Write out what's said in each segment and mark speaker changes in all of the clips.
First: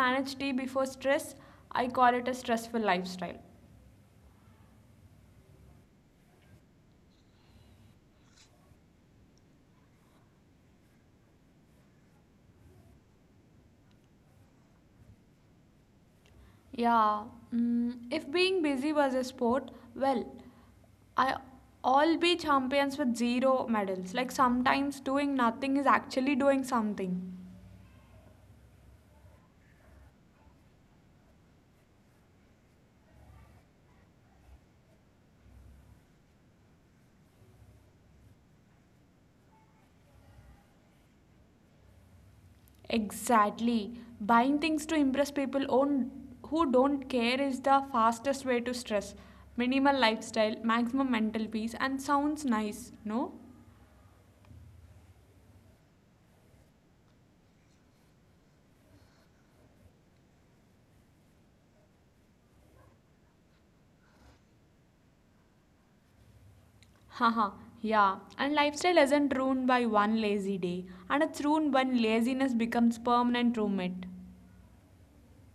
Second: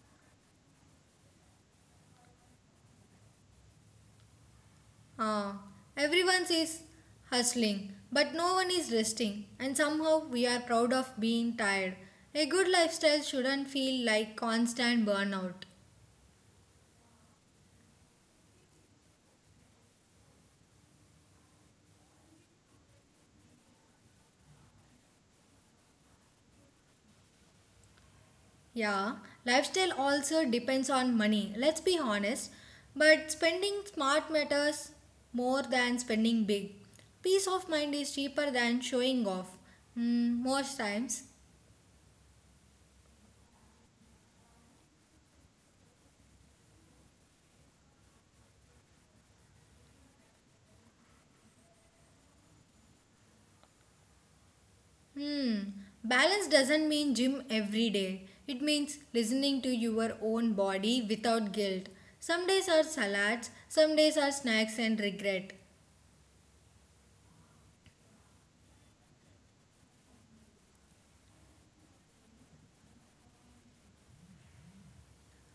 Speaker 1: manage tea before stress, I call it a stressful lifestyle.
Speaker 2: Ah, everyone is hustling, but no one is resting, and somehow we are proud of being tired. A good lifestyle shouldn't feel like constant burnout.
Speaker 1: Yeah, if being busy was a sport, well, I all be champions with zero medals. Like sometimes doing nothing is actually doing something.
Speaker 2: Yeah, lifestyle also depends on money, let's be honest. But spending smart matters more than spending big. Peace of mind is cheaper than showing off. Hmm, most times.
Speaker 1: Exactly. Buying things to impress people on, who don't care is the fastest way to stress. Minimal lifestyle, maximum mental peace, and sounds nice, no?
Speaker 2: Hmm, Balance doesn't mean gym every day. It means listening to your own body without guilt. Some days are salads, some days are snacks and regret.
Speaker 1: Haha, yeah. And lifestyle isn't ruined by one lazy day, and it's ruined when laziness becomes permanent roommate.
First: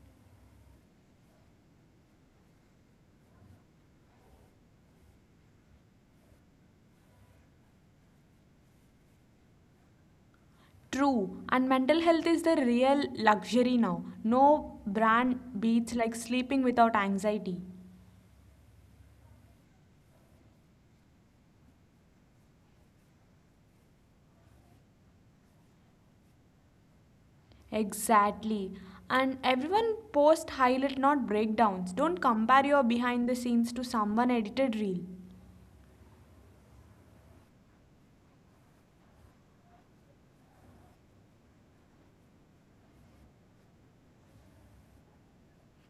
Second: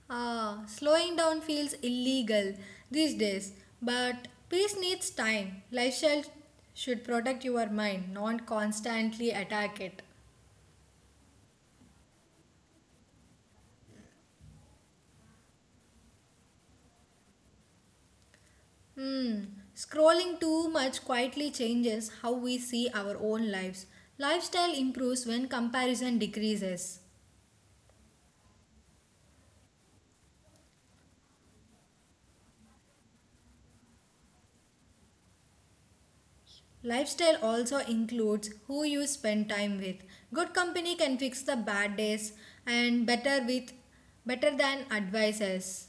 Speaker 2: Ah, slowing down feels illegal these days, but peace needs time. Lifestyle should protect your mind, not constantly attack it.
Speaker 1: True, and mental health is the real luxury now. No brand beats like sleeping without anxiety.
Speaker 2: Hmm. Scrolling too much quietly changes how we see our own lives. Lifestyle improves when comparison decreases.
Speaker 1: Exactly. And everyone post highlight not breakdowns. Don't compare your behind the scenes to someone edited reel.
Speaker 2: Lifestyle also includes who you spend time with. Good company can fix the bad days and better with better than advices.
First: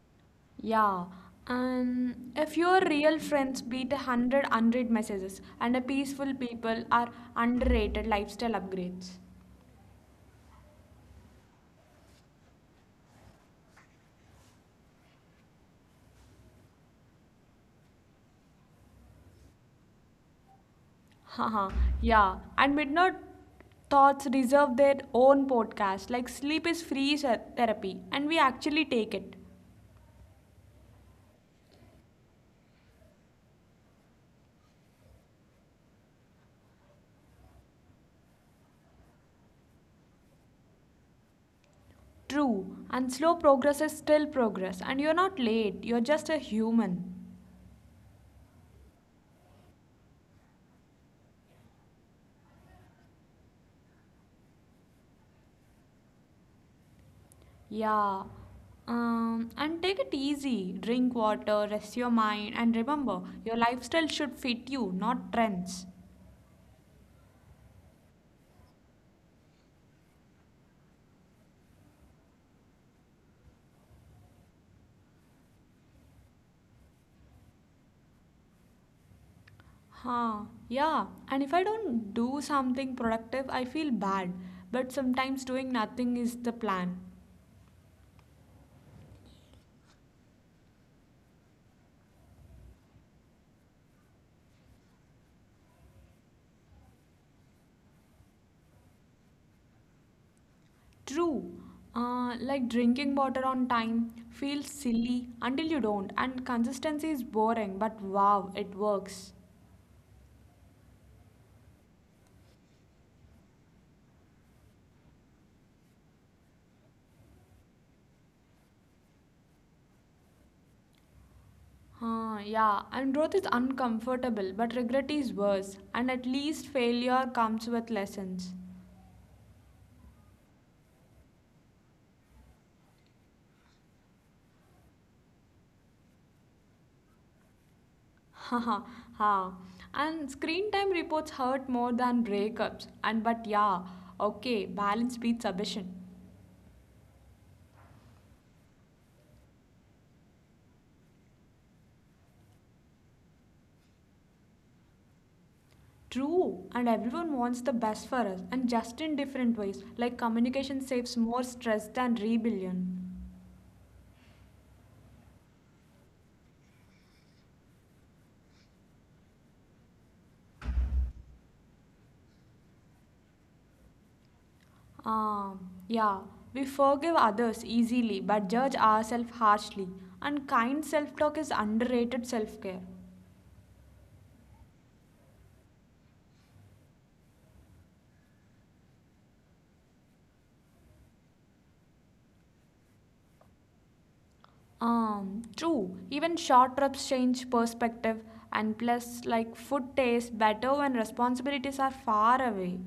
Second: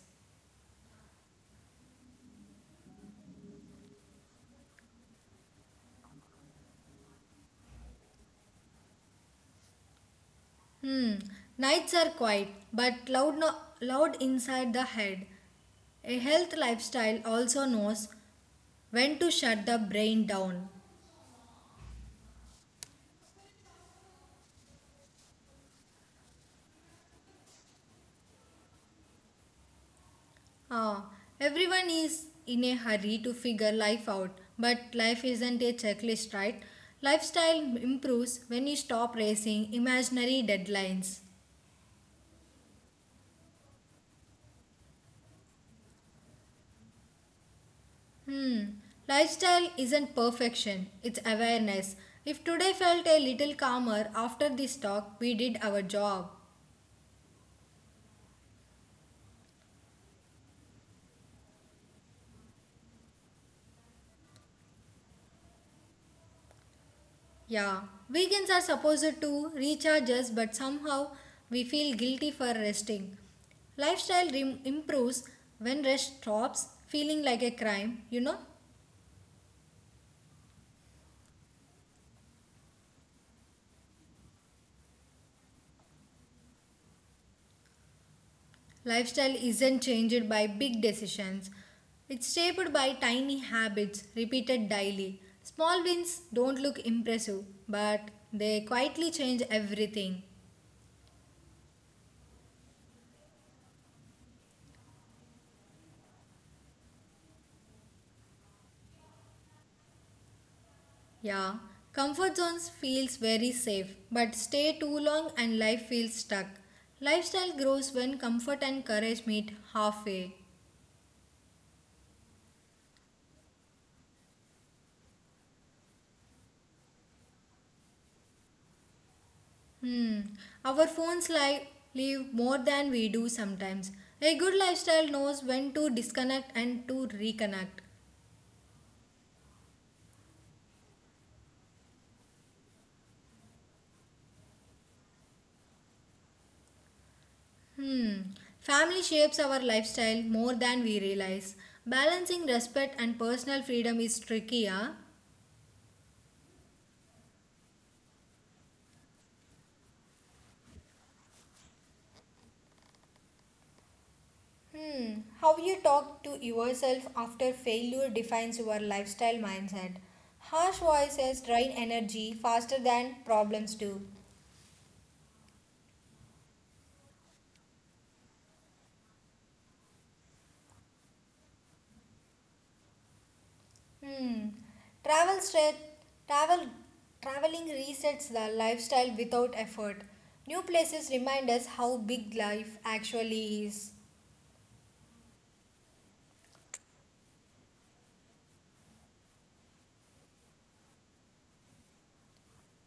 Speaker 1: Yeah, and if your real friends beat a hundred messages and a peaceful people are underrated lifestyle upgrades.
Speaker 2: Hmm. Nights are quiet, but loud, loud inside the head. A health lifestyle also knows when to shut the brain down.
Speaker 1: Haha, yeah, and midnight thoughts deserve their own podcast. Like sleep is free therapy, and we actually take it.
Speaker 2: Ah, everyone is in a hurry to figure life out, but life isn't a checklist, right? Lifestyle improves when you stop racing imaginary deadlines.
Speaker 1: True, and slow progress is still progress, and you're not late. You're just a human.
Speaker 2: Hmm. Lifestyle isn't perfection, it's awareness. If today felt a little calmer after this talk, we did our job.
Speaker 1: Yeah. And take it easy. Drink water, rest your mind, and remember, your lifestyle should fit you, not trends.
Speaker 2: Yeah, weekends are supposed to recharge us, but somehow we feel guilty for resting. Lifestyle improves when rest stops feeling like a crime, you know?
Speaker 1: Huh. Yeah. And if I don't do something productive, I feel bad. But sometimes doing nothing is the plan.
Speaker 2: Lifestyle isn't changed by big decisions, it's shaped by tiny habits repeated daily. Small wins don't look impressive, but they quietly change everything.
Speaker 1: True. Like drinking water on time feels silly until you don't, and consistency is boring, but wow, it works.
Speaker 2: Yeah, comfort zones feels very safe, but stay too long and life feels stuck. Lifestyle grows when comfort and courage meet halfway.
Speaker 1: Huh, yeah, and growth is uncomfortable, but regret is worse, and at least failure comes with lessons.
Speaker 2: Hmm, our phones live more than we do sometimes. A good lifestyle knows when to disconnect and to reconnect.
Speaker 1: Haha, ha. And screen time reports hurt more than breakups. And but yeah, okay, balance beats ambition.
Speaker 2: Hmm, Family shapes our lifestyle more than we realize. Balancing respect and personal freedom is tricky, huh?
Speaker 1: True, and everyone wants the best for us, and just in different ways, like communication saves more stress than rebellion.
Speaker 2: Hmm. How you talk to yourself after failure defines your lifestyle mindset. Harsh voices drain energy faster than problems do.
Speaker 1: Yeah, we forgive others easily but judge ourselves harshly, and kind self talk is underrated self care.
Speaker 2: Hmm. Travel stress, travel, Traveling resets the lifestyle without effort. New places remind us how big life actually is.
Speaker 1: True, even short trips change perspective, and plus, like, food tastes better when responsibilities are far away.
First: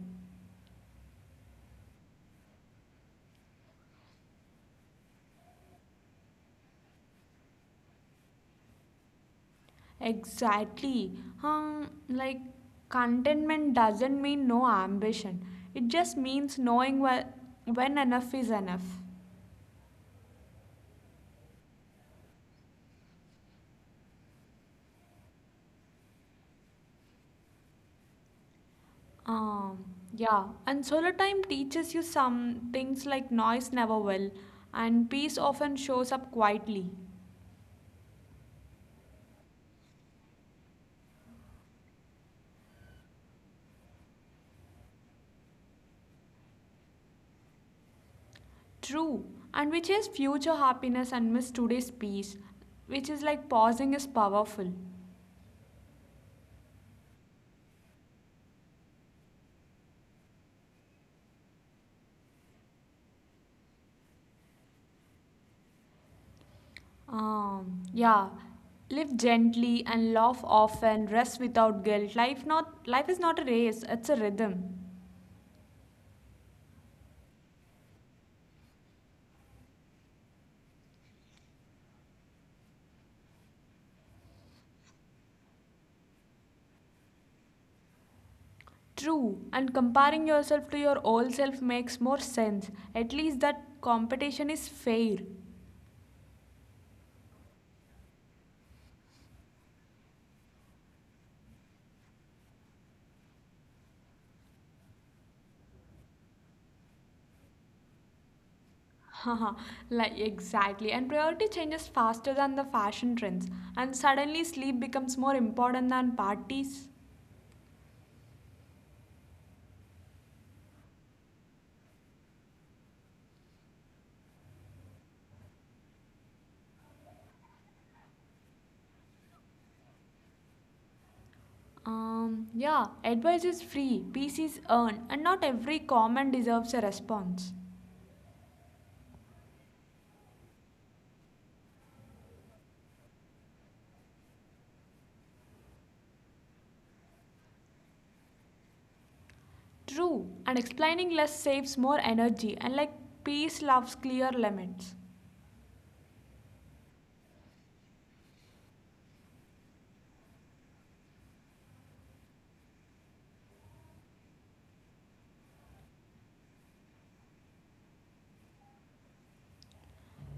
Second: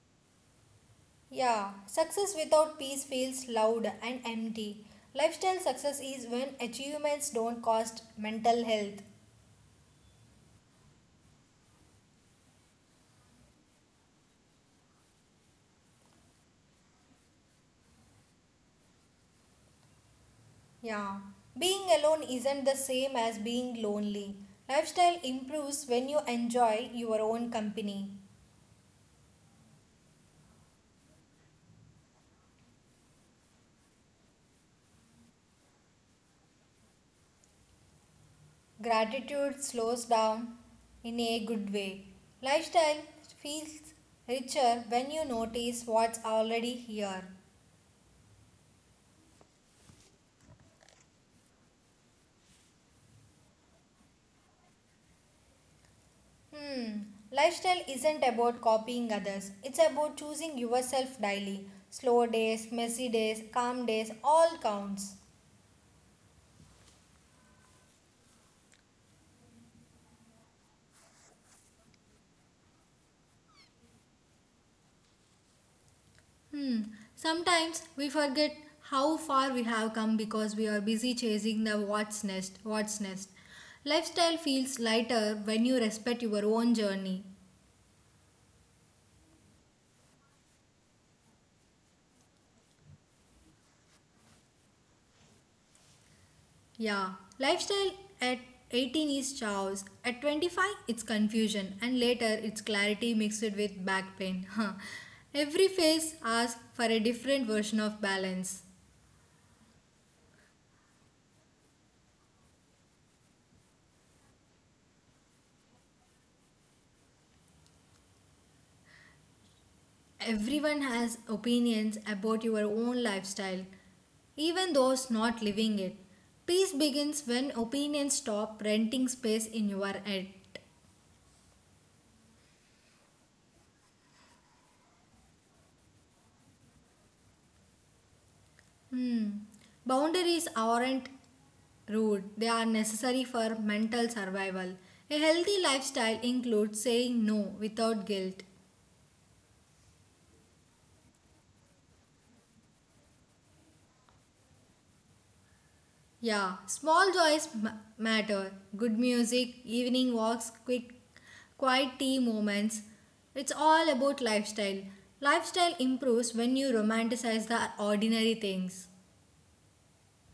Speaker 2: Yeah, success without peace feels loud and empty. Lifestyle success is when achievements don't cost mental health.
Speaker 1: Exactly. Like, contentment doesn't mean no ambition, it just means knowing when enough is enough.
Speaker 2: Yeah, being alone isn't the same as being lonely. Lifestyle improves when you enjoy your own company.
Speaker 1: Um, yeah, and solo time teaches you some things like noise never will, and peace often shows up quietly.
Speaker 2: Gratitude slows down in a good way. Lifestyle feels richer when you notice what's already here.
Speaker 1: True, and which is future happiness and miss today's peace, which is like pausing is powerful.
Speaker 2: Hmm, Lifestyle isn't about copying others, it's about choosing yourself daily. Slow days, messy days, calm days, all counts.
Speaker 1: Yeah, live gently and laugh often, rest without guilt. Life not life is not a race; it's a rhythm.
Speaker 2: Hmm. Sometimes we forget how far we have come because we are busy chasing the what's next, what's next. Lifestyle feels lighter when you respect your own journey.
Speaker 1: True, and comparing yourself to your old self makes more sense. At least that competition is fair.
Speaker 2: Yeah, lifestyle at 18 is chaos, at 25 it's confusion, and later it's clarity mixed with back pain. Every phase asks for a different version of balance.
Speaker 1: Like exactly. And priority changes faster than the fashion trends, and suddenly sleep becomes more important than parties.
Speaker 2: Everyone has opinions about your own lifestyle, even those not living it. Peace begins when opinions stop renting space in your head.
Speaker 1: Yeah, advice is free, peace is earned, and not every comment deserves a response.
Speaker 2: Boundaries aren't rude, they are necessary for mental survival. A healthy lifestyle includes saying no without guilt.
Speaker 1: True, and explaining less saves more energy, and like peace loves clear limits.
Speaker 2: Yeah, small joys matter. Good music, evening walks, quick, quiet tea moments. It's all about lifestyle. Lifestyle improves when you romanticize the ordinary things.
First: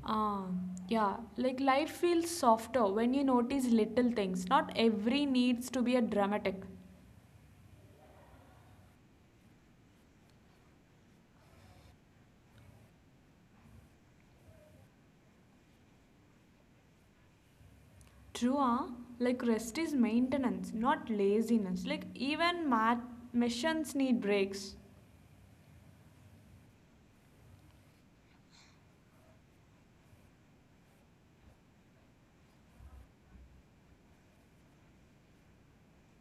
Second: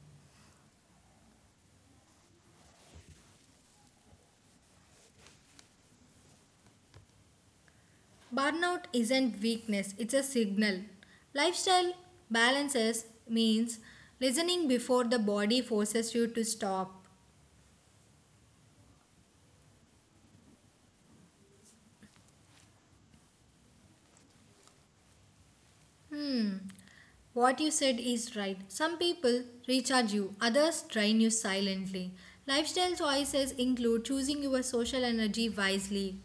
Speaker 1: Um, yeah, like life feels softer when you notice little things. Not every needs to be a dramatic.
Speaker 2: Burnout isn't weakness, it's a signal. Lifestyle balances means listening before the body forces you to stop.
Speaker 1: True, like rest is maintenance, not laziness. Like even math missions need breaks.
Speaker 2: What you said is right. Some people recharge you, others drain you silently. Lifestyle choices include choosing your social energy wisely.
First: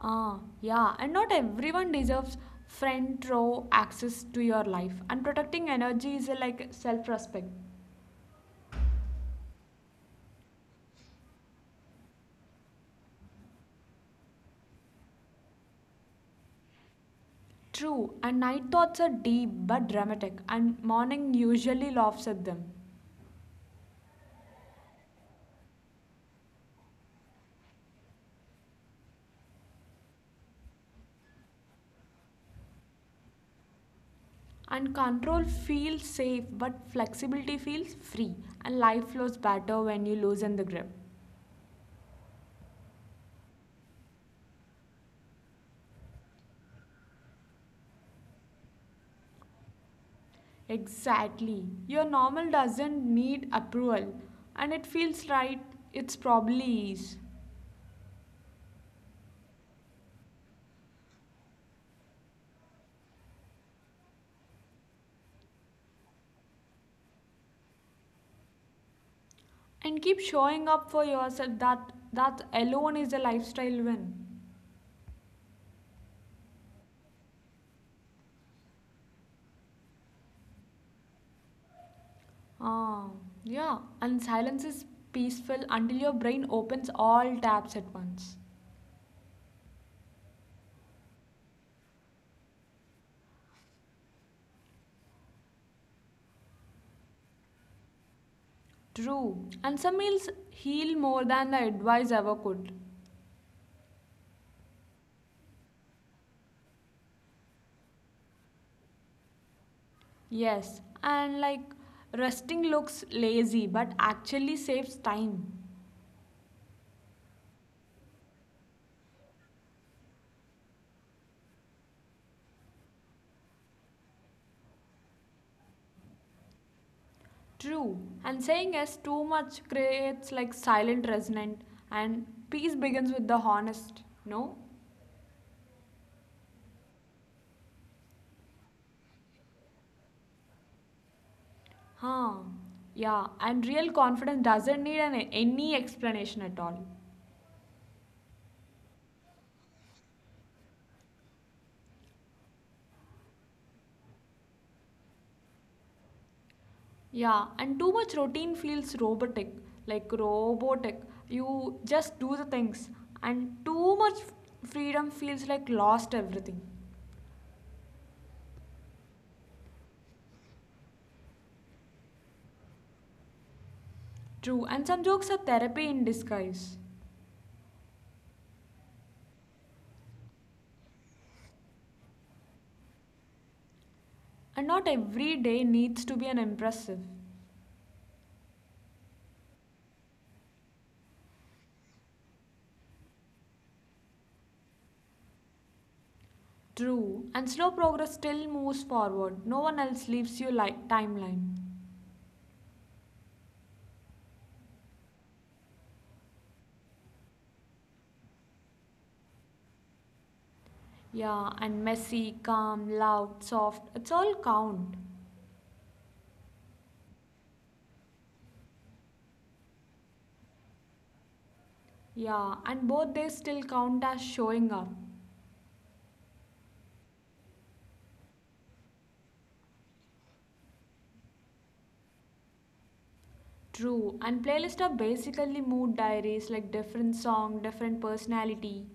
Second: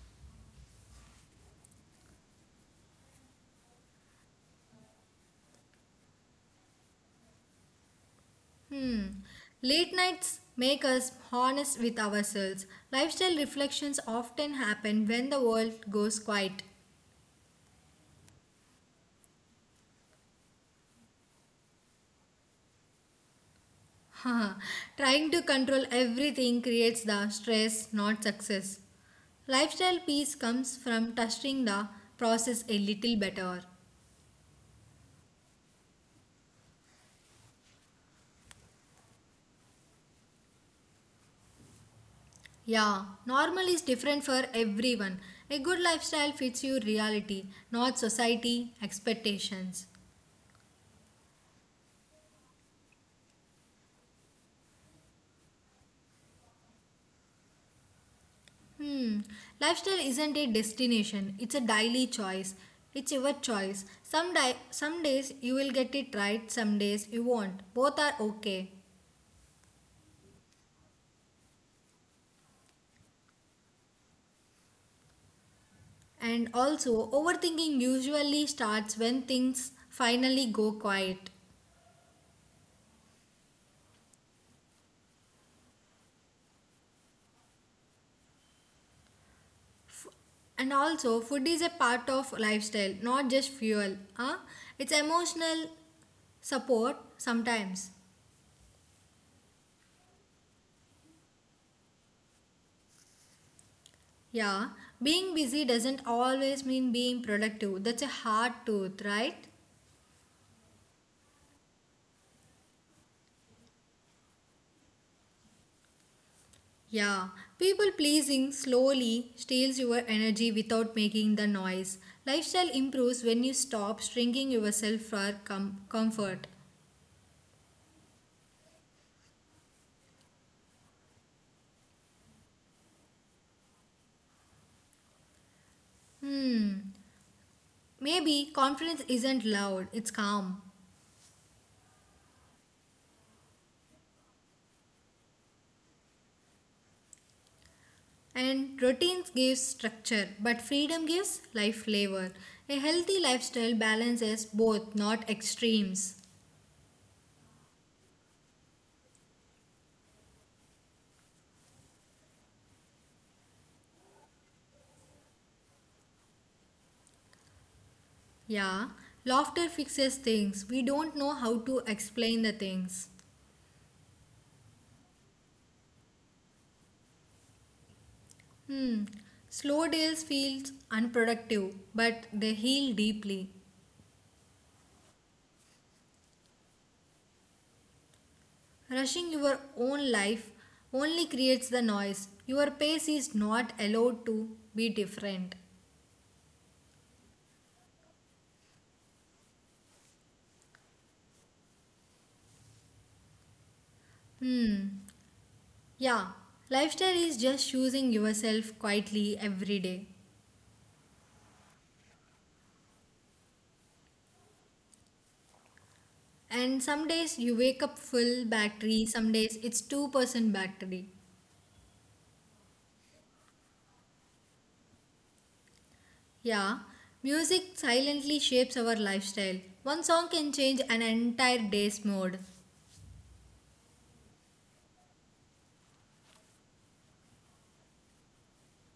Speaker 1: Yeah, and not everyone deserves front row access to your life. And protecting energy is a, like self-respect.
Speaker 2: Late nights make us honest with ourselves. Lifestyle reflections often happen when the world goes quiet.
Speaker 1: True, and night thoughts are deep but dramatic, and morning usually laughs at them.
Speaker 2: Trying to control everything creates the stress, not success. Lifestyle peace comes from trusting the process a little better.
Speaker 1: And control feels safe, but flexibility feels free, and life flows better when you loosen the grip.
Speaker 2: Yeah, normal is different for everyone. A good lifestyle fits your reality, not society expectations.
Speaker 1: Exactly. Your normal doesn't need approval and it feels right, it's probably is.
Speaker 2: Hmm, Lifestyle isn't a destination, it's a daily choice. It's your choice. Some days you will get it right, some days you won't. Both are okay.
Speaker 1: And keep showing up for yourself that that alone is a lifestyle win.
Speaker 2: And also, overthinking usually starts when things finally go quiet.
Speaker 1: Ah, yeah, and silence is peaceful until your brain opens all tabs at once.
Speaker 2: And also, food is a part of lifestyle, not just fuel. Huh? It's emotional. Support sometimes.
Speaker 1: True. And some meals heal more than the advice ever could.
Speaker 2: Yeah, being busy doesn't always mean being productive. That's a hard truth, right?
Speaker 1: Yes, and like resting looks lazy but actually saves time.
Speaker 2: Yeah, people pleasing slowly steals your energy without making the noise. Lifestyle improves when you stop shrinking yourself for comfort.
Speaker 1: True. And saying yes too much creates like silent resentment and peace begins with the honest. No?
Speaker 2: Maybe confidence isn't loud, it's calm.
Speaker 1: Huh. Yeah. And real confidence doesn't need any explanation at all.
Speaker 2: And routines gives structure, but freedom gives life flavor. A healthy lifestyle balances both, not extremes.
Speaker 1: Yeah. And too much routine feels robotic. Like robotic. You just do the things. And too much freedom feels like lost everything.
Speaker 2: Yeah, laughter fixes things. We don't know how to explain the things.
Speaker 1: True. And some jokes are therapy in disguise.
Speaker 2: Slow days feels unproductive, but they heal deeply.
Speaker 1: And not every day needs to be an impressive.
Speaker 2: Rushing your own life only creates the noise. Your pace is not allowed to be different.
Speaker 1: True. And slow progress still moves forward. No one else leaves you like timeline.
Speaker 2: Yeah, lifestyle is just choosing yourself quietly every day.
Speaker 1: Yeah, and messy, calm, loud, soft, it's all count.
Speaker 2: And some days you wake up full battery, some days it's 2% battery.
Speaker 1: Yeah, and both they still count as showing up.
Speaker 2: Yeah, music silently shapes our lifestyle. One song can change an entire day's mood.
Speaker 1: True. And playlists are basically mood diaries like different song, different personality.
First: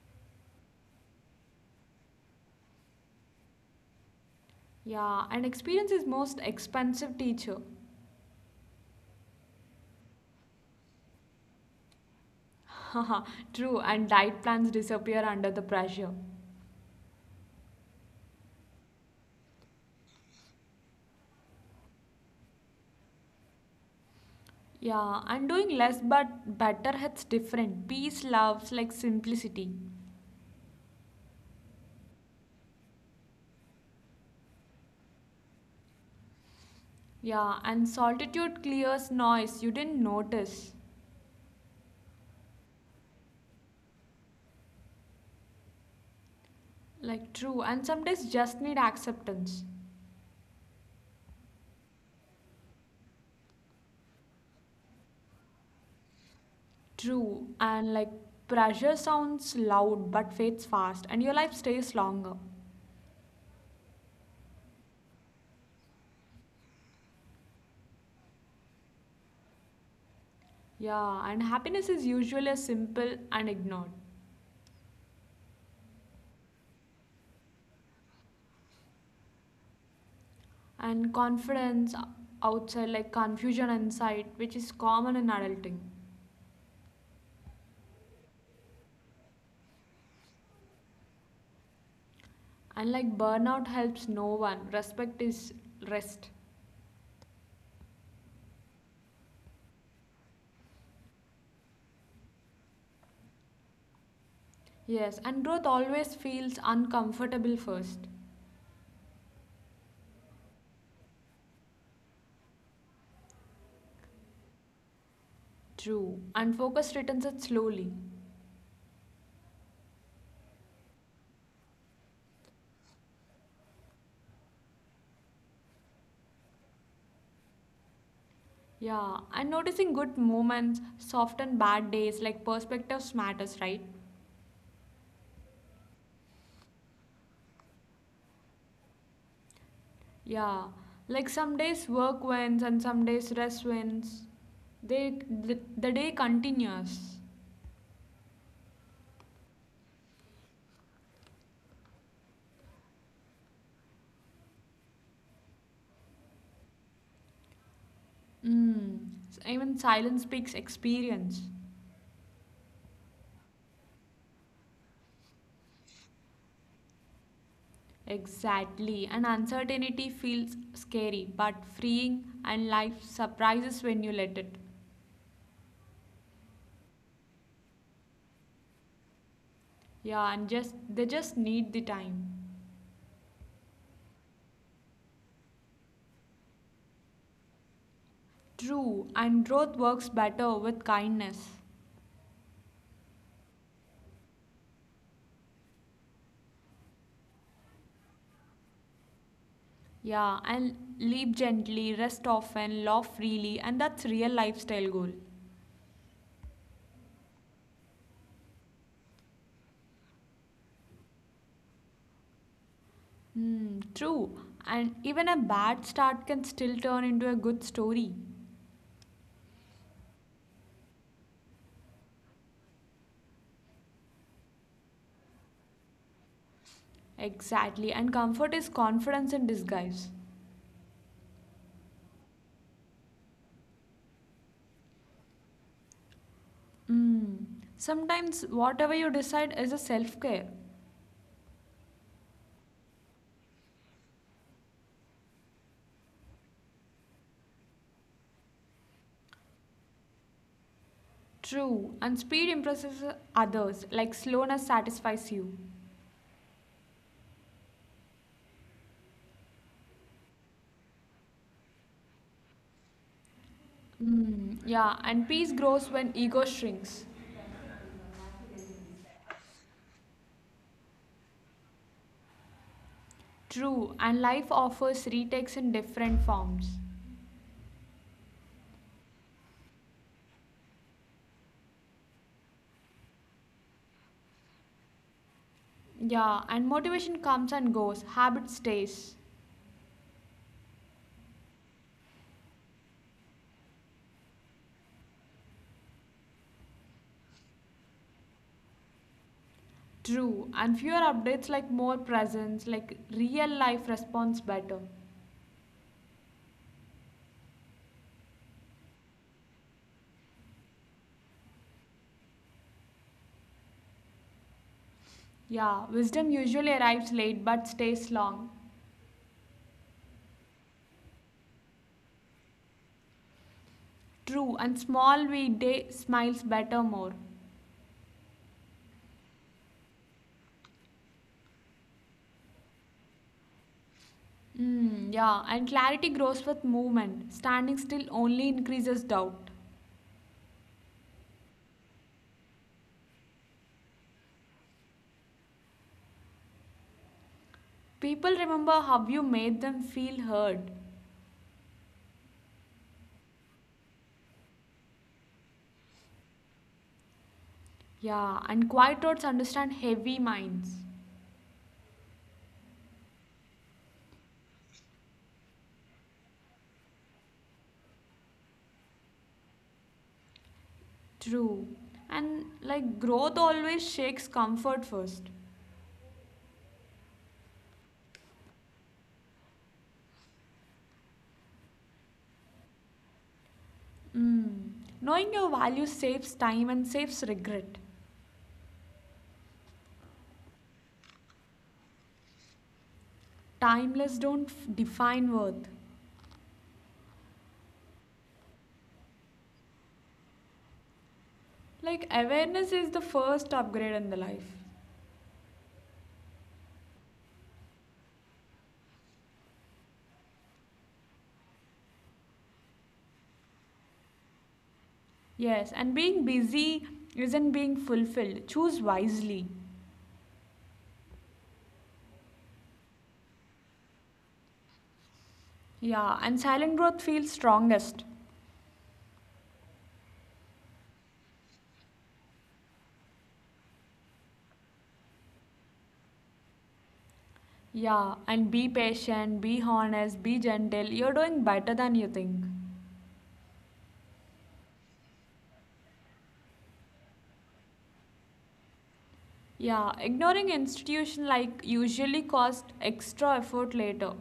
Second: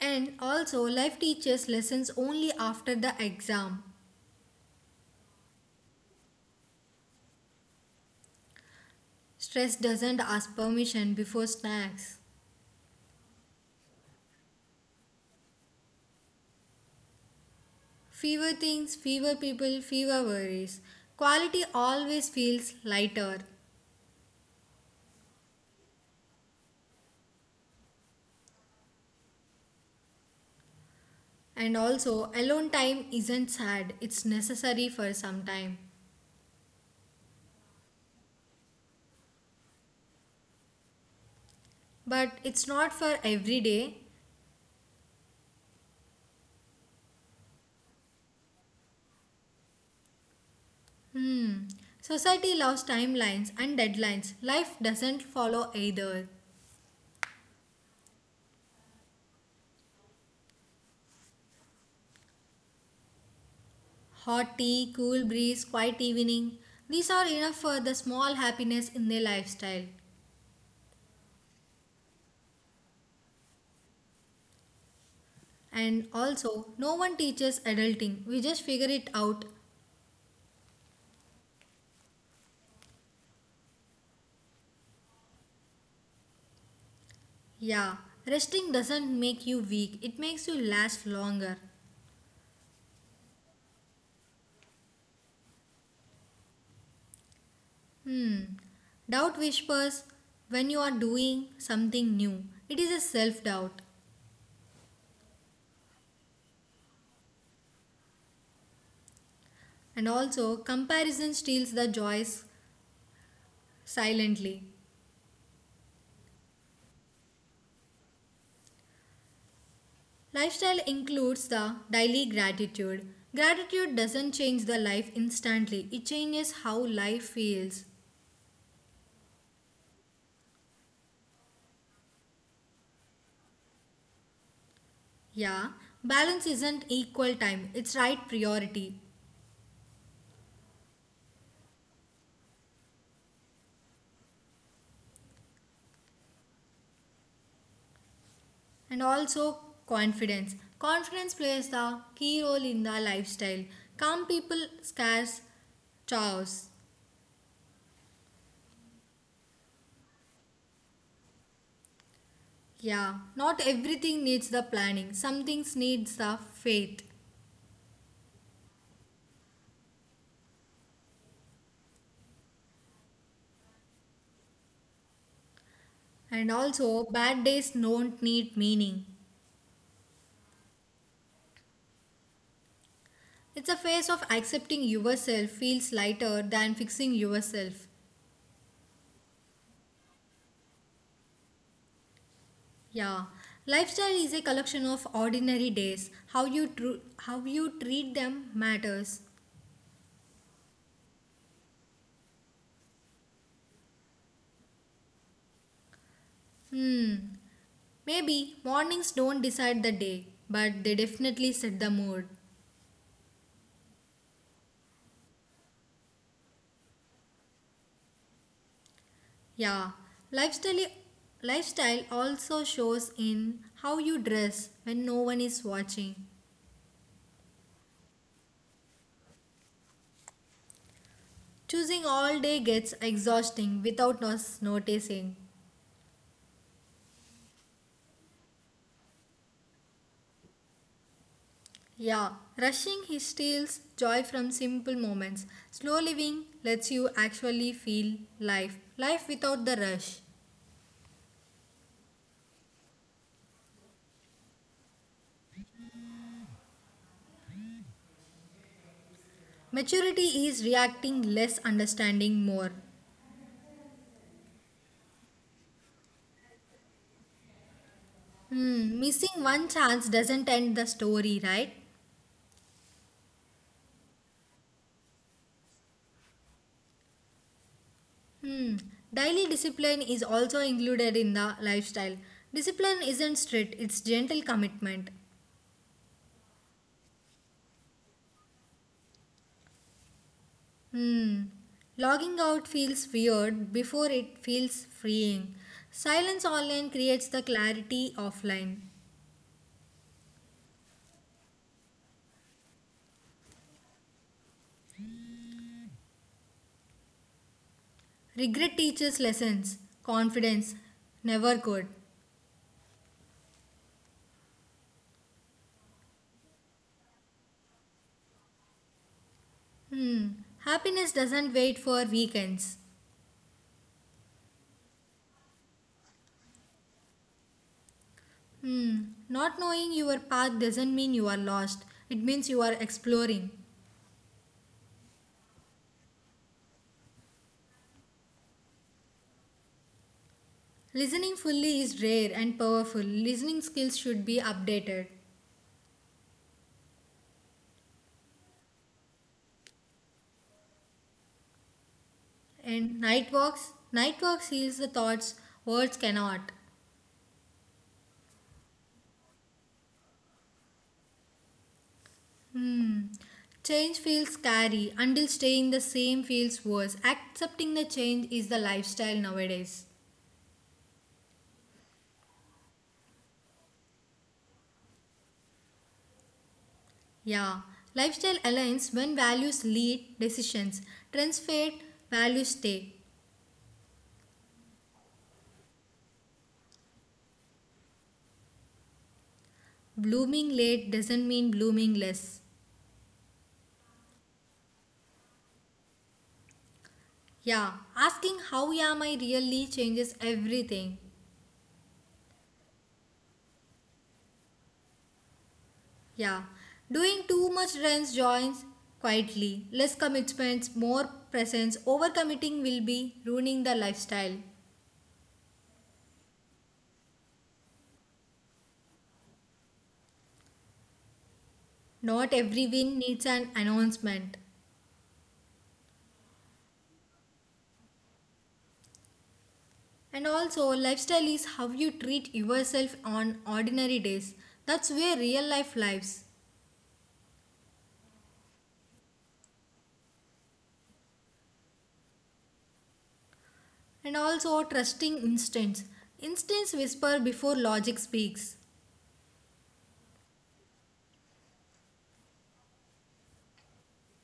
Speaker 2: And also, life teaches lessons only after the exam.
Speaker 1: Yeah, and experience is most expensive teacher.
Speaker 2: Stress doesn't ask permission before snacks.
Speaker 1: True. And diet plans disappear under the pressure.
Speaker 2: Fewer things, fewer people, fewer worries. Quality always feels lighter.
Speaker 1: Yeah, and doing less but better hits different. Peace loves like simplicity.
Speaker 2: And also, alone time isn't sad, it's necessary for some time.
Speaker 1: Yeah, and solitude clears noise you didn't notice.
Speaker 2: But it's not for every day.
Speaker 1: Like true, and some days just need acceptance.
Speaker 2: Society loves timelines and deadlines. Life doesn't follow either.
Speaker 1: True, and like pressure sounds loud but fades fast, and your life stays longer.
Speaker 2: Hot tea, cool breeze, quiet evening. These are enough for the small happiness in their lifestyle.
Speaker 1: Yeah, and happiness is usually simple and ignored.
Speaker 2: And also, no one teaches adulting. We just figure it out.
Speaker 1: And confidence outside, like confusion inside, which is common in adulting.
Speaker 2: Yeah, resting doesn't make you weak, it makes you last longer.
Speaker 1: And like burnout helps no one. Respect is rest.
Speaker 2: Doubt whispers when you are doing something new. It is a self doubt.
Speaker 1: Yes, and growth always feels uncomfortable first.
Speaker 2: And also, comparison steals the joys silently.
Speaker 1: True. And focus returns it slowly.
Speaker 2: Lifestyle includes the daily gratitude. Gratitude doesn't change the life instantly, it changes how life feels.
Speaker 1: Yeah, and noticing good moments, soft and bad days, like perspectives matters, right?
Speaker 2: Yeah, balance isn't equal time, it's right priority.
Speaker 1: Yeah, like some days work wins and some days rest wins. The day continues.
Speaker 2: And also confidence. Confidence plays the key role in the lifestyle. Calm people scarce Chaos.
Speaker 1: Mm. Even silence speaks experience.
Speaker 2: Yeah, not everything needs the planning. Some things needs the faith.
Speaker 1: Exactly, and uncertainty feels scary but freeing, and life surprises when you let it.
Speaker 2: And also bad days don't need meaning.
Speaker 1: Yeah, and just they just need the time.
Speaker 2: It's a phase of accepting yourself feels lighter than fixing yourself.
Speaker 1: True, and growth works better with kindness.
Speaker 2: Yeah. Lifestyle is a collection of ordinary days. How you treat them matters.
Speaker 1: Yeah, and leap gently, rest often, laugh freely, and that's real lifestyle goal.
Speaker 2: Maybe mornings don't decide the day, but they definitely set the mood.
Speaker 1: Hmm, true, and even a bad start can still turn into a good story.
Speaker 2: Yeah. Lifestyle lifestyle also shows in how you dress when no one is watching.
Speaker 1: Exactly, and comfort is confidence in disguise.
Speaker 2: Choosing all day gets exhausting without us noticing.
Speaker 1: Hmm. Sometimes whatever you decide is a self care.
Speaker 2: Yeah, rushing he steals joy from simple moments. Slow living lets you actually feel life, life without the rush.
Speaker 1: True, and speed impresses others, like slowness satisfies you.
Speaker 2: Maturity is reacting less, understanding more.
Speaker 1: Hmm. Yeah, and peace grows when ego shrinks.
Speaker 2: Missing one chance doesn't end the story, right?
Speaker 1: True, and life offers retakes in different forms.
Speaker 2: Hmm, Daily discipline is also included in the lifestyle. Discipline isn't strict, it's gentle commitment.
Speaker 1: Yeah, and motivation comes and goes, habit stays.
Speaker 2: Hmm, Logging out feels weird before it feels freeing. Silence online creates the clarity offline.
Speaker 1: True, and fewer updates like more presence, like real life responds better.
Speaker 2: Regret teaches lessons, confidence never could.
Speaker 1: Yeah, wisdom usually arrives late but stays long.
Speaker 2: Hmm. Happiness doesn't wait for weekends.
Speaker 1: True, and small weekday smiles better more.
Speaker 2: Hmm. Not knowing your path doesn't mean you are lost, it means you are exploring.
Speaker 1: Mm, yeah, and clarity grows with movement. Standing still only increases doubt.
Speaker 2: Listening fully is rare and powerful. Listening skills should be updated.
Speaker 1: People remember how you made them feel heard.
Speaker 2: And night walks heals the thoughts words cannot.
Speaker 1: Yeah, and quiet roads understand heavy minds.
Speaker 2: Change feels scary until staying the same feels worse. Accepting the change is the lifestyle nowadays.
Speaker 1: True. And like growth always shakes comfort first.
Speaker 2: Yeah, lifestyle aligns when values lead decisions. Trends fade, values stay.
Speaker 1: Knowing your value saves time and saves regret.
Speaker 2: Blooming late doesn't mean blooming less.
Speaker 1: Timeless don't define worth.
Speaker 2: Yeah, asking how am I really changes everything.
Speaker 1: Like awareness is the first upgrade in the life.
Speaker 2: Yeah, doing too much trends joins quietly. Less commitments, more presence. Overcommitting will be ruining the lifestyle.
Speaker 1: Yes, and being busy isn't being fulfilled. Choose wisely.
Speaker 2: Not every win needs an announcement.
Speaker 1: Yeah, and silent growth feels strongest.
Speaker 2: And also, lifestyle is how you treat yourself on ordinary days. That's where real life lives.
Speaker 1: Yeah, and be patient, be honest, be gentle. You're doing better than you think.
Speaker 2: And also, trusting instincts. Instincts whisper before logic speaks.
Speaker 1: Yeah, ignoring institution like usually cost extra effort later.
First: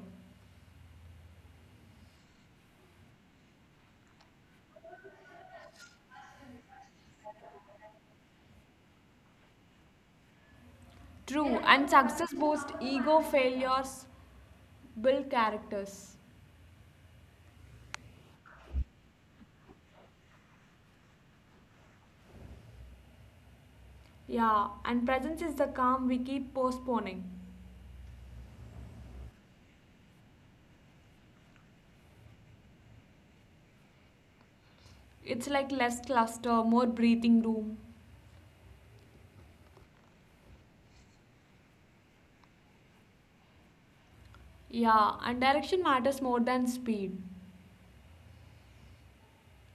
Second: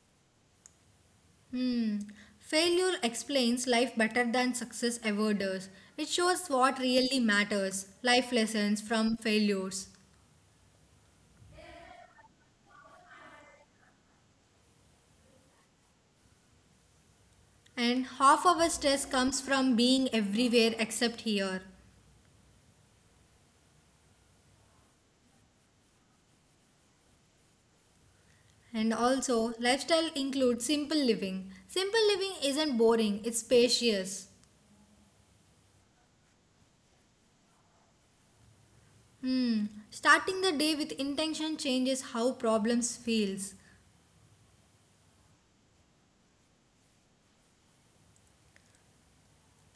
Speaker 2: Hmm. Failure explains life better than success ever does. It shows what really matters, life lessons from failures.
Speaker 1: True, and success boosts ego, failures build characters.
Speaker 2: And half our stress comes from being everywhere except here.
Speaker 1: Yeah, and presence is the calm we keep postponing.
Speaker 2: And also, lifestyle includes simple living. Simple living isn't boring, it's spacious.
Speaker 1: It's like less cluster, more breathing room.
Speaker 2: Starting the day with intention changes how problems feels
Speaker 1: Yeah, and direction matters more than speed.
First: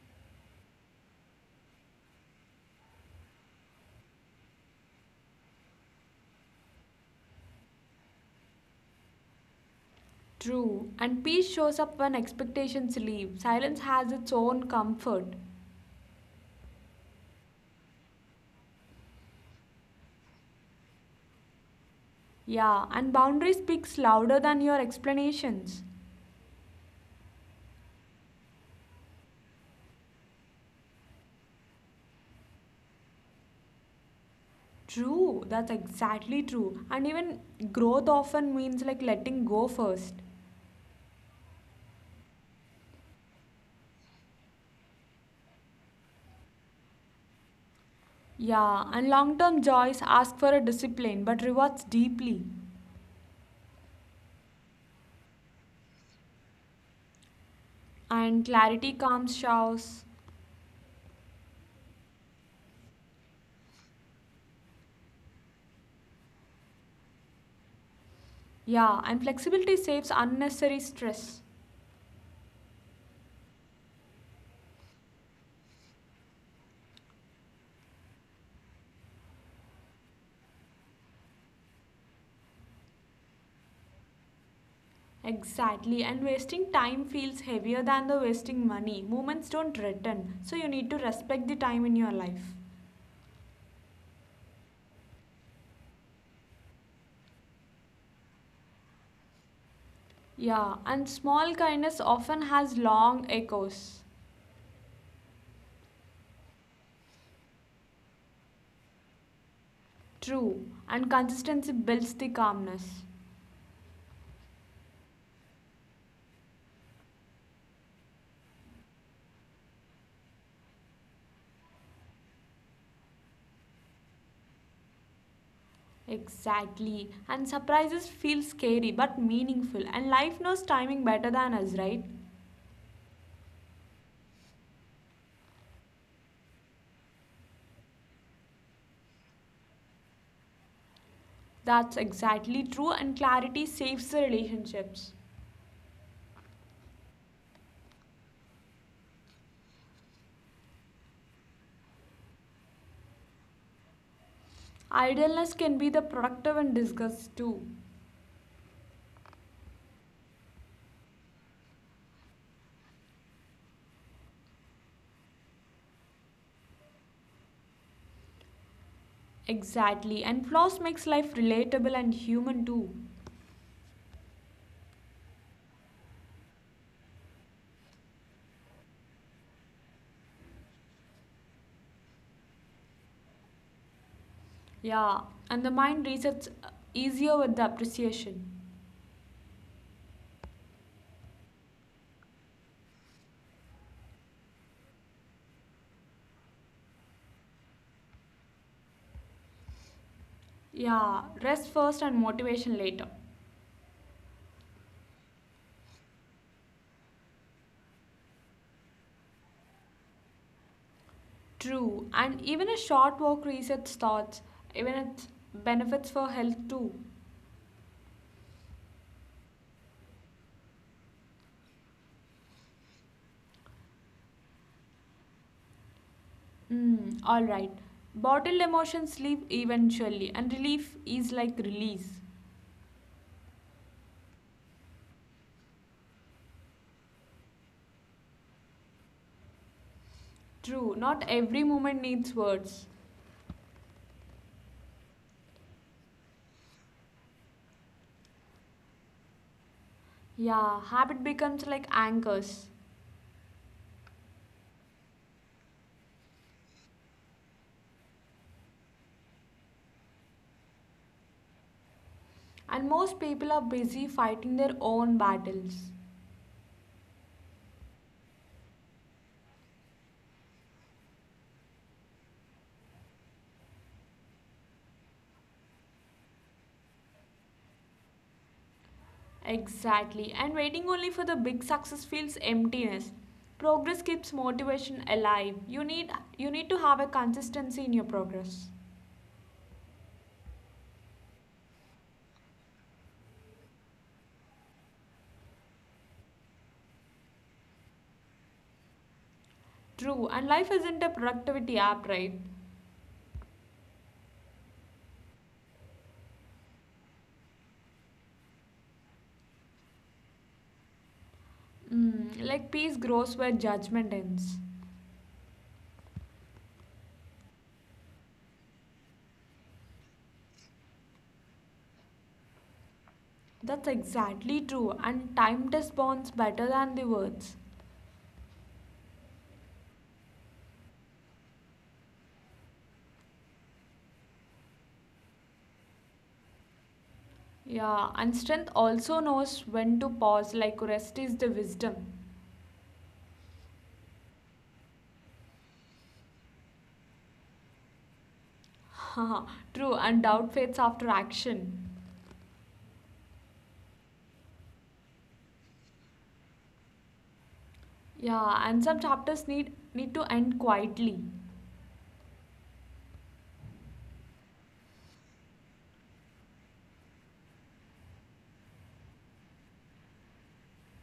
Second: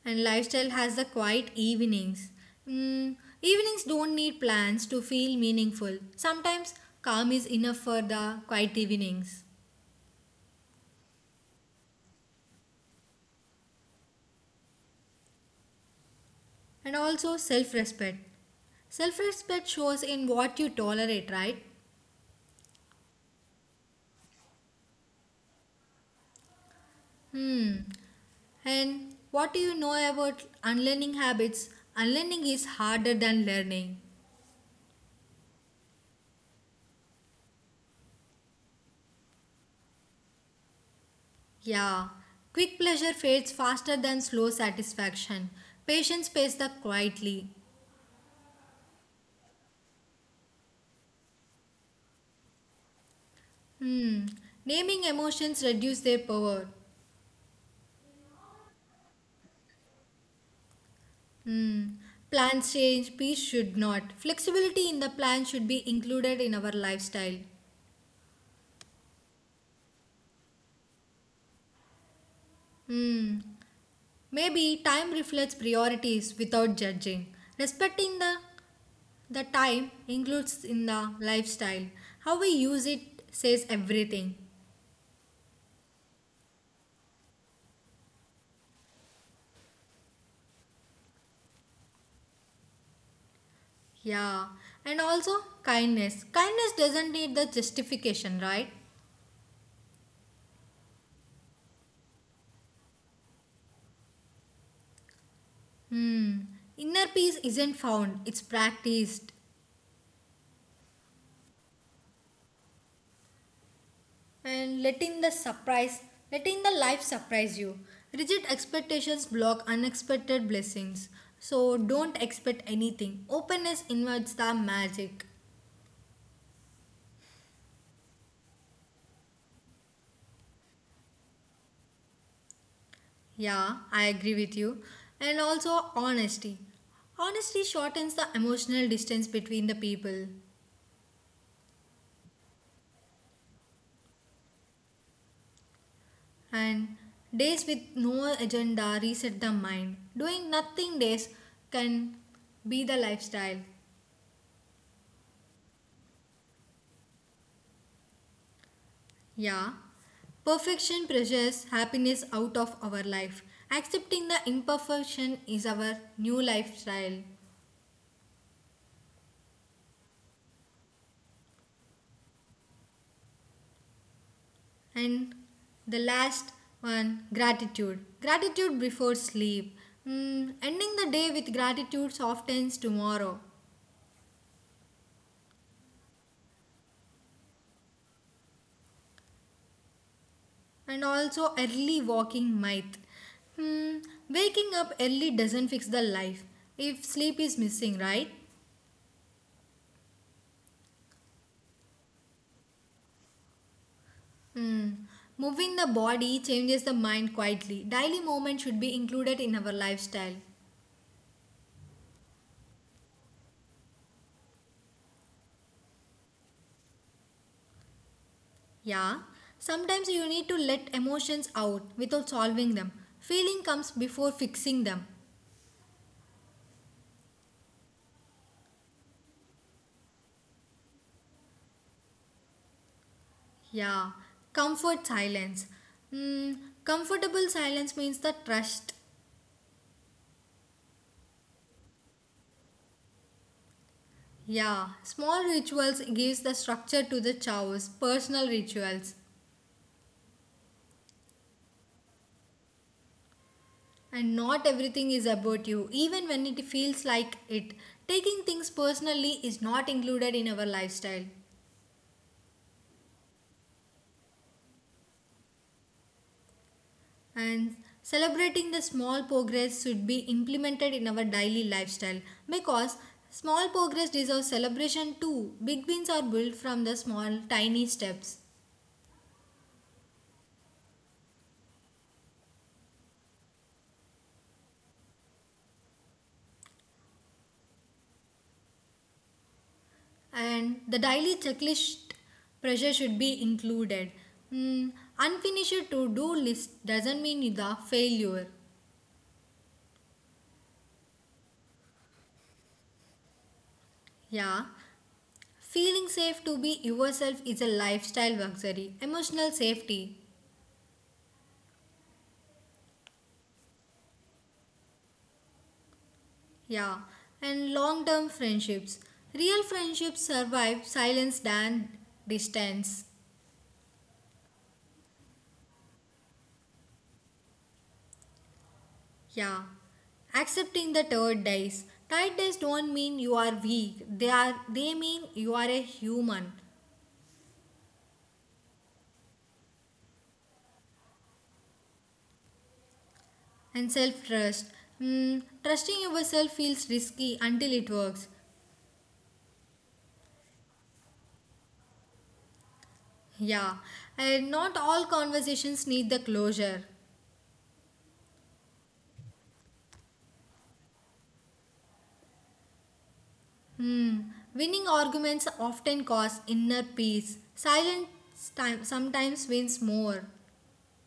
Speaker 2: and lifestyle has the quiet evenings. Mm, Evenings don't need plans to feel meaningful. Sometimes calm is enough for the quiet evenings.
Speaker 1: True. And peace shows up when expectations leave. Silence has its own comfort.
Speaker 2: And also self-respect. Self-respect shows in what you tolerate, right?
Speaker 1: Yeah, and boundary speaks louder than your explanations.
Speaker 2: And what do you know about unlearning habits? Unlearning is harder than learning.
Speaker 1: True, that's exactly true. And even growth often means like letting go first.
Speaker 2: Yeah, quick pleasure fades faster than slow satisfaction. Patients pace the quietly.
Speaker 1: Yeah, and long term joys ask for a discipline but rewards deeply.
Speaker 2: Hmm. Naming emotions reduce their power.
Speaker 1: And clarity calms shouts.
Speaker 2: Plans change, peace should not. Flexibility in the plan should be included in our lifestyle.
Speaker 1: Yeah, and flexibility saves unnecessary stress.
Speaker 2: Hmm. Maybe time reflects priorities without judging. Respecting the time includes in the lifestyle. How we use it says everything.
Speaker 1: Exactly, and wasting time feels heavier than the wasting money. Moments don't return, so you need to respect the time in your life.
Speaker 2: Yeah, and also kindness. Kindness doesn't need the justification, right?
Speaker 1: Yeah, and small kindness often has long echoes.
Speaker 2: Inner peace isn't found, it's practiced.
Speaker 1: True, and consistency builds the calmness.
Speaker 2: And letting the surprise, letting the life surprise you. Rigid expectations block unexpected blessings. So don't expect anything. Openness invites the magic.
Speaker 1: Exactly, and surprises feel scary but meaningful, and life knows timing better than us, right?
Speaker 2: Yeah, I agree with you. And also honesty. Honesty shortens the emotional distance between the people.
Speaker 1: That's exactly true, and clarity saves the relationships.
Speaker 2: And days with no agenda reset the mind. Doing nothing days can be the lifestyle.
Speaker 1: Idleness can be the productive in disgust too.
Speaker 2: Yeah. Perfection pressures happiness out of our life. Accepting the imperfection is our new lifestyle.
Speaker 1: Exactly. And flaws makes life relatable and human too.
Speaker 2: And the last one, gratitude. Gratitude before sleep. Ending the day with gratitude softens tomorrow.
Speaker 1: Yeah. And the mind resets easier with the appreciation.
Speaker 2: And also early walking might. Hmm, waking up early doesn't fix the life if sleep is missing, right?
Speaker 1: Yeah. Rest first and motivation later.
Speaker 2: Hmm. Moving the body changes the mind quietly. Daily movement should be included in our lifestyle.
Speaker 1: True. And even a short walk resets thoughts. Even its benefits for health too.
Speaker 2: Yeah, sometimes you need to let emotions out without solving them. Feeling comes before fixing them.
Speaker 1: Mm, all right. Bottled emotions leave eventually, and relief is like release.
Speaker 2: Yeah, comfort silence. Hmm, comfortable silence means the trust.
Speaker 1: True. Not every moment needs words.
Speaker 2: Yeah, small rituals gives the structure to the chaos, personal rituals.
Speaker 1: Yeah. Habit becomes like anchors.
Speaker 2: And not everything is about you, even when it feels like it. Taking things personally is not included in our lifestyle.
Speaker 1: And most people are busy fighting their own battles.
Speaker 2: And celebrating the small progress should be implemented in our daily lifestyle because small progress deserves celebration too. Big wins are built from the small, tiny steps.
Speaker 1: Exactly. And waiting only for the big success feels emptiness. Progress keeps motivation alive. You need to have a consistency in your progress.
Speaker 2: And the daily checklist pressure should be included. Mm, unfinished to do list doesn't mean it's a failure.
Speaker 1: True. And life isn't a productivity app, right?
Speaker 2: Yeah. Feeling safe to be yourself is a lifestyle luxury, emotional safety.
Speaker 1: Mm, like peace grows where judgment ends.
Speaker 2: Yeah. And long term friendships. Real friendships survive silence than distance.
Speaker 1: That's exactly true. And time test bonds better than the words.
Speaker 2: Yeah. Accepting the tired days. Tired days don't mean you are weak. They mean you are a human.
Speaker 1: Yeah, and strength also knows when to pause, like rest is the wisdom.
Speaker 2: And self trust. Trusting yourself feels risky until it works.
Speaker 1: True, and doubt fades after action.
Speaker 2: Yeah, and not all conversations need the closure.
Speaker 1: Yeah, and some chapters need to end quietly.
Speaker 2: Hmm. Winning arguments often cause inner peace. Silence time sometimes wins more.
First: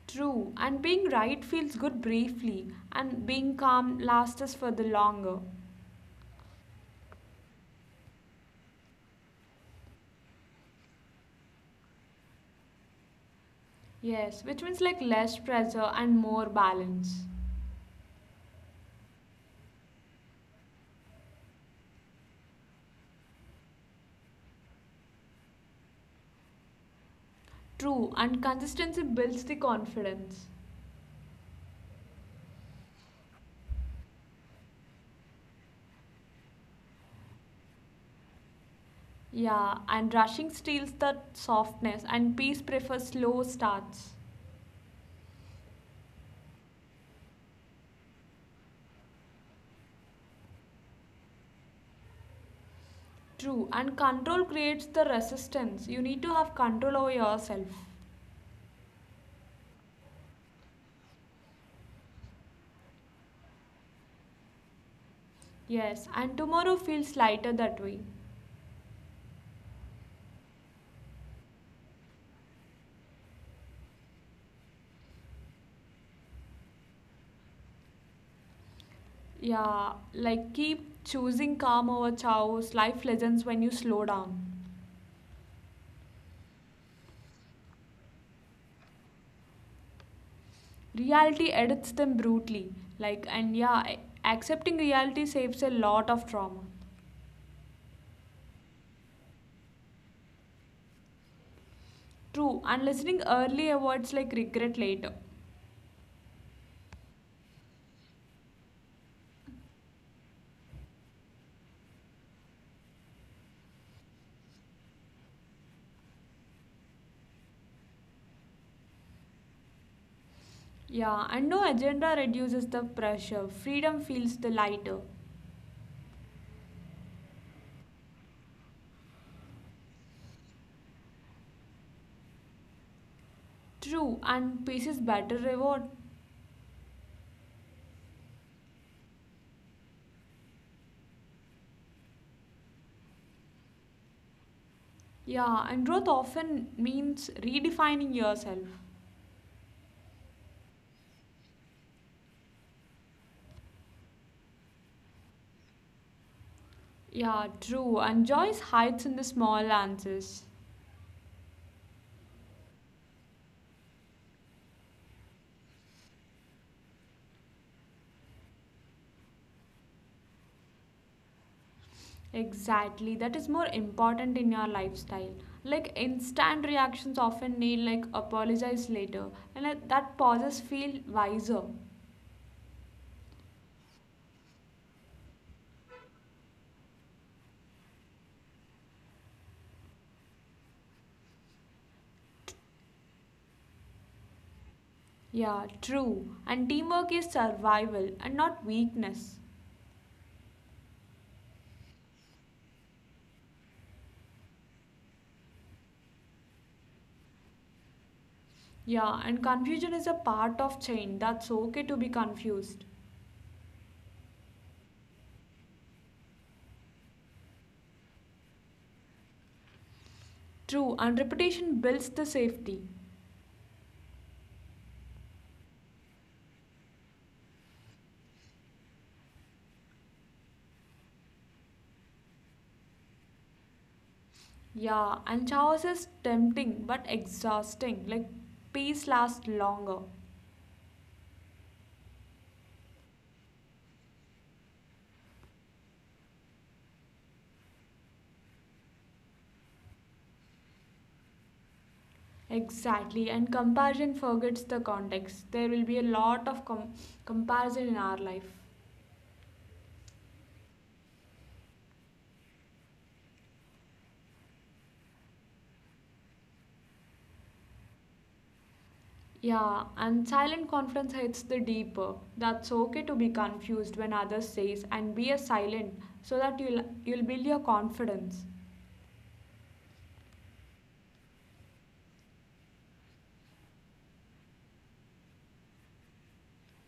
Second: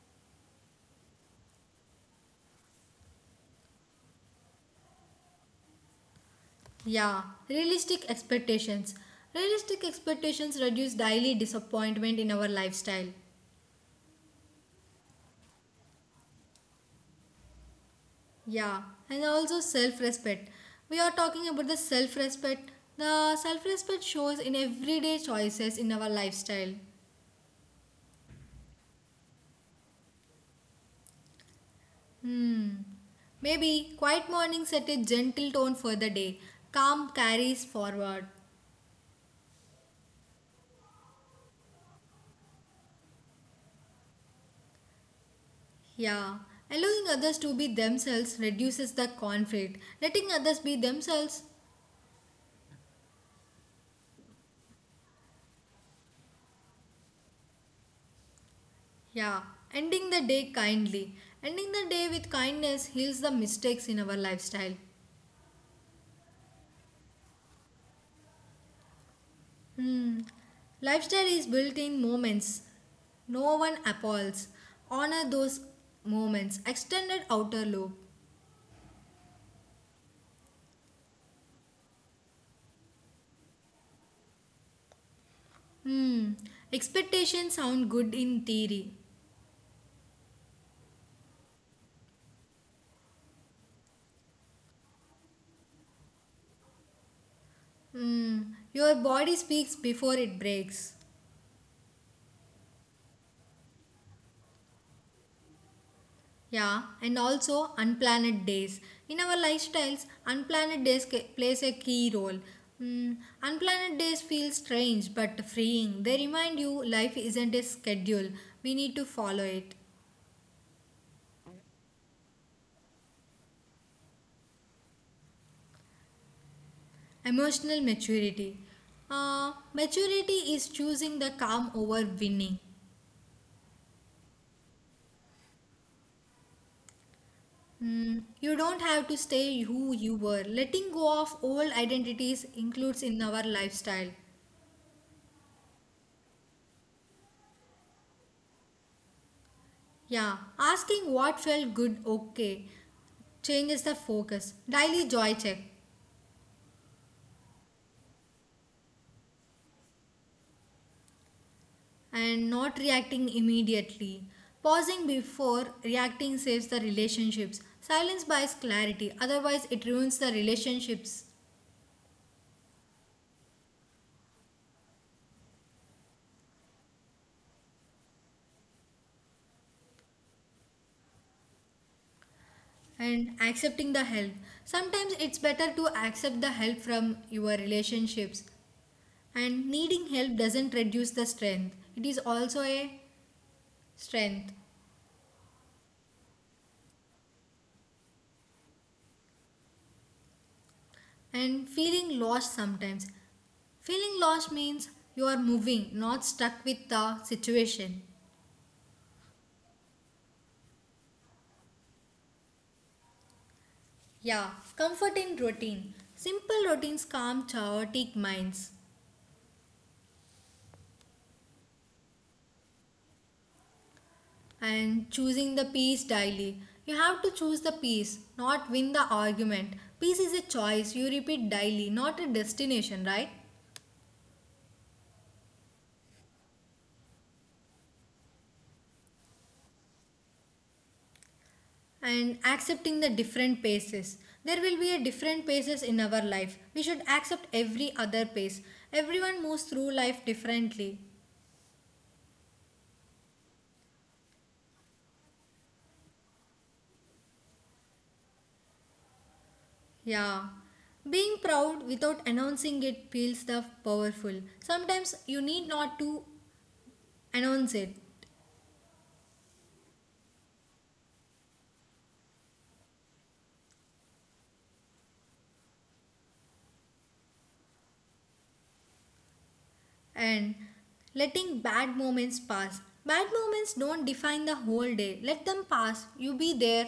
Speaker 1: True, and being right feels good briefly, and being calm lasts us for the longer.
Speaker 2: Yeah, realistic expectations. Realistic expectations reduce daily disappointment in our lifestyle.
Speaker 1: Yes, which means like less pressure and more balance.
Speaker 2: Yeah, and also self respect. We are talking about the self respect. The self respect shows in everyday choices in our lifestyle.
Speaker 1: True, and consistency builds the confidence.
Speaker 2: Maybe quiet morning set a gentle tone for the day. Calm carries forward.
Speaker 1: Yeah, and rushing steals the softness, and peace prefers slow starts.
Speaker 2: Yeah, allowing others to be themselves reduces the conflict. Letting others be themselves.
Speaker 1: True, and control creates the resistance. You need to have control over yourself.
Speaker 2: Yeah, ending the day kindly. Ending the day with kindness heals the mistakes in our lifestyle.
Speaker 1: Yes, and tomorrow feels lighter that way.
Speaker 2: Hmm. Lifestyle is built in moments. No one appalls. Honor those moments. Extended outer loop.
Speaker 1: Yeah, like keep choosing calm over chaos, life lessons when you slow down.
Speaker 2: Hmm. Expectations sound good in theory.
Speaker 1: Reality edits them brutally, like, and yeah, accepting reality saves a lot of trauma.
Speaker 2: Hmm. Your body speaks before it breaks.
Speaker 1: True, and listening early avoids like regret later.
Speaker 2: Yeah, and also unplanned days. In our lifestyles, unplanned days plays a key role. Hmm. Unplanned days feel strange but freeing. They remind you life isn't a schedule. We need to follow it.
Speaker 1: Yeah, and no agenda reduces the pressure, freedom feels the lighter.
Speaker 2: Emotional maturity. Maturity is choosing the calm over winning.
Speaker 1: True, and peace is better reward.
Speaker 2: You don't have to stay who you were. Letting go of old identities includes in our lifestyle.
Speaker 1: Yeah, and growth often means redefining yourself.
Speaker 2: Yeah, asking what felt good okay changes the focus. Daily joy check.
Speaker 1: Yeah, true. And joy hides in the small answers.
Speaker 2: And not reacting immediately. Pausing before reacting saves the relationships. Silence buys clarity, otherwise, it ruins the relationships.
Speaker 1: Exactly. That is more important in your lifestyle. Like instant reactions often need like apologize later, and like, that pauses feel wiser.
Speaker 2: And accepting the help. Sometimes it's better to accept the help from your relationships. And needing help doesn't reduce the strength, it is also a strength.
Speaker 1: Yeah, true. And teamwork is survival and not weakness.
Speaker 2: And feeling lost sometimes. Feeling lost means you are moving, not stuck with the situation.
Speaker 1: Yeah, and confusion is a part of change. That's okay to be confused.
Speaker 2: Yeah, comfort in routine. Simple routines calm chaotic minds.
Speaker 1: True, and repetition builds the safety.
Speaker 2: And choosing the peace daily. You have to choose the peace, not win the argument. Peace is a choice you repeat daily, not a destination, right?
Speaker 1: Yeah, and chaos is tempting but exhausting. Like peace lasts longer.
Speaker 2: And accepting the different paces. There will be a different paces in our life. We should accept every other pace. Everyone moves through life differently.
Speaker 1: Exactly, and comparison forgets the context. There will be a lot of comparison in our life.
Speaker 2: Yeah. Being proud without announcing it feels the powerful. Sometimes you need not to announce it.
Speaker 1: Yeah, and silent confidence hits the deeper. That's okay to be confused when others says and be a silent so that you'll build your confidence.
Speaker 2: And letting bad moments pass. Bad moments don't define the whole day. Let them pass. You be there.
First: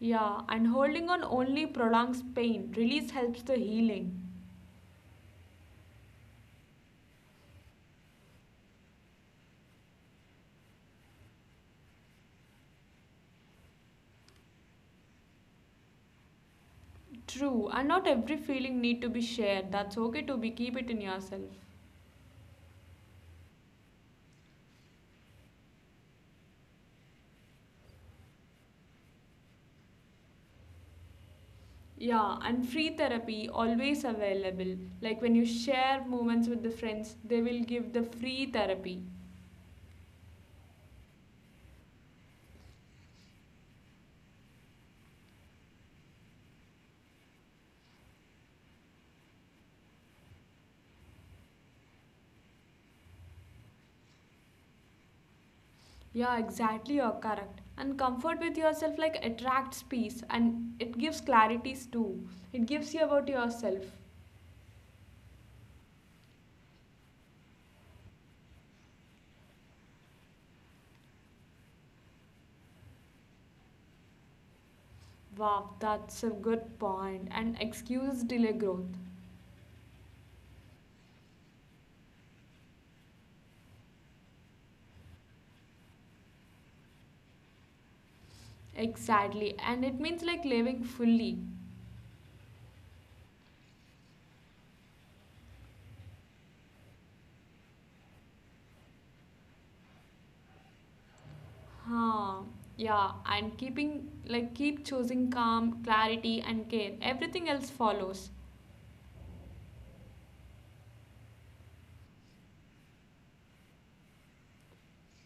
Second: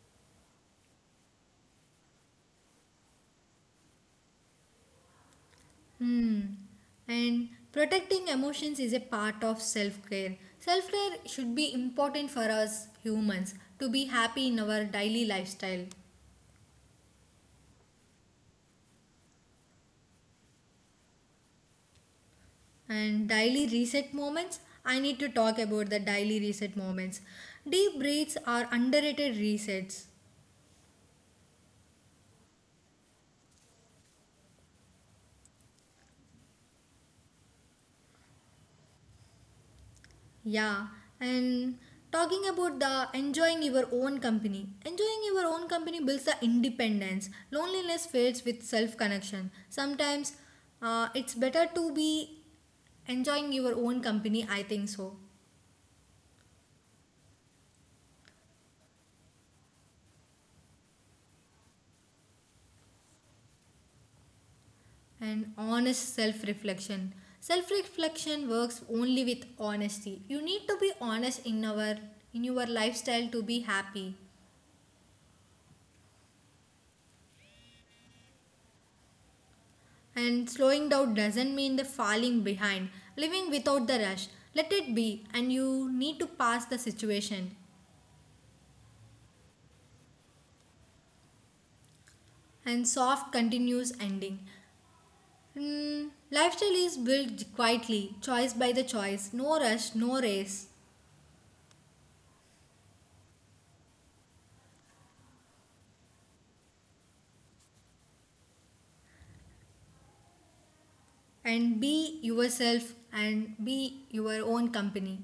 Speaker 1: Yeah, and holding on only prolongs pain. Release helps the healing.
Speaker 2: And protecting emotions is a part of self care. Self care should be important for us humans to be happy in our daily lifestyle.
Speaker 1: True, and not every feeling need to be shared. That's okay to be keep it in yourself.
Speaker 2: And daily reset moments, I need to talk about the daily reset moments. Deep breaths are underrated resets.
Speaker 1: Yeah, and free therapy always available. Like when you share moments with the friends, they will give the free therapy.
Speaker 2: Yeah, and talking about the enjoying your own company. Enjoying your own company builds the independence. Loneliness fades with self connection. Sometimes it's better to be enjoying your own company, I think so.
Speaker 1: Yeah, exactly, you're correct. And comfort with yourself like attracts peace and it gives clarities too. It gives you about yourself.
Speaker 2: And honest self reflection. Self reflection works only with honesty. You need to be honest in your lifestyle to be happy.
Speaker 1: Wow, that's a good point. And excuses delay growth.
Speaker 2: And slowing down doesn't mean the falling behind, living without the rush. Let it be, and you need to pass the situation.
Speaker 1: Exactly, and it means like living fully.
Speaker 2: And soft, continuous ending. Lifestyle is built quietly, choice by the choice, no rush, no race.
Speaker 1: Huh. Yeah, and keeping like keep choosing calm, clarity, and care. Everything else follows.
Speaker 2: And be yourself and be your own company.